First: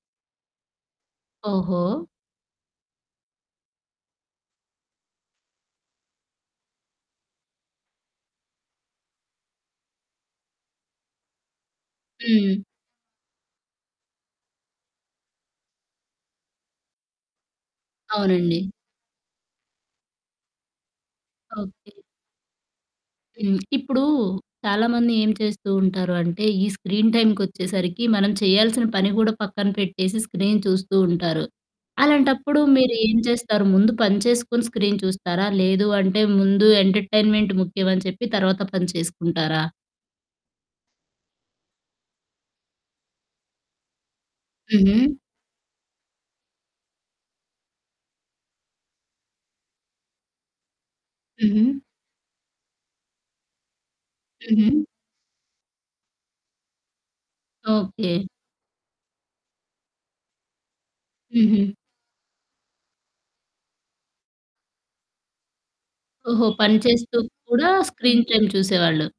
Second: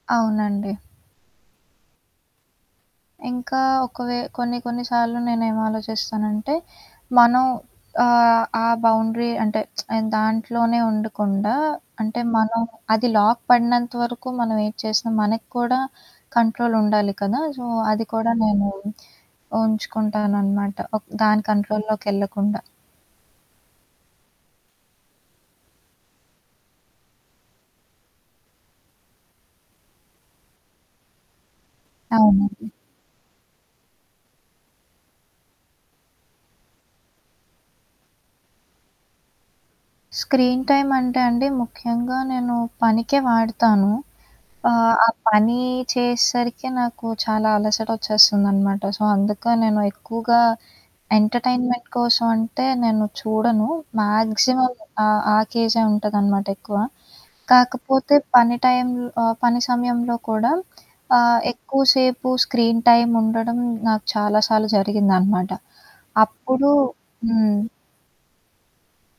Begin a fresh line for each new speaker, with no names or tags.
అవునండి.
ఓహో!
ఇంకా ఒక వే కొన్ని కొన్ని సార్లు నేనేమిలోచిస్తానంటే, మనం ఆహ్, ఆ బౌండరీ అంటే ఆ దాంట్లోనే ఉండకుండా, అంటే
హ్మ్.
మనం అది లాక్ పడినంత వరకు మనం ఎం చేసినా మనకి కూడా కంట్రోల్ ఉండాలి కదా! సో, అది కూడా
అవునండి.
నేను ఉంచుకుంటాననమాట. ఒక దాని
ఓకే.
కంట్రోల్‌లొకెళ్ళకుండా.
హ్మ్. ఇప్పుడు చాలామంది ఏం చేస్తూ ఉంటారు అంటే ఈ స్క్రీన్ టైమ్‌కొచ్చేసరికి మనం చేయాల్సిన పని కూడా పక్కన పెట్టేసి స్క్రీన్ చూస్తూ ఉంటారు. అలాంటప్పుడు
అవునండి.
మీరు ఏం చేస్తారు? ముందు పని చేసుకొని స్క్రీన్ చూస్తారా? లేదు అంటే ముందు ఎంటర్టైన్మెంట్ ముఖ్యం అని చెప్పి తర్వాత పని చేసుకుంటారా?
స్క్రీన్ టైమ్ అంటే అండి ముఖ్యంగా నేను పనికే వాడతాను. ఆహ్, ఆ
హుహు.
పని చేసేసరికే నాకు చాలా అలసట వచ్చేస్తుందనమాట. సో, అందుక నేను ఎక్కువగా
హుహు.
ఎంటర్టైన్మెంట్ కోసం అంటే నేను చూడను. మాక్సిమం
హుహు.
ఆహ్, ఆ కేజే ఉంటదనమాట ఎక్కువ. కాకపోతే
ఓకే.
పని టైంలో ఆహ్, పని సమయంలో కూడా, ఆహ్,
హుహు.
ఎక్కువసేపు స్క్రీన్ టైమ్ ఉండడం నాకు చాలా సార్లు జరిగిందనమాట.
ఓహో!
అప్పుడు
పని చేస్తూ
హ్మ్.
కూడా స్క్రీన్ టైమ్ చూసేవాళ్ళు.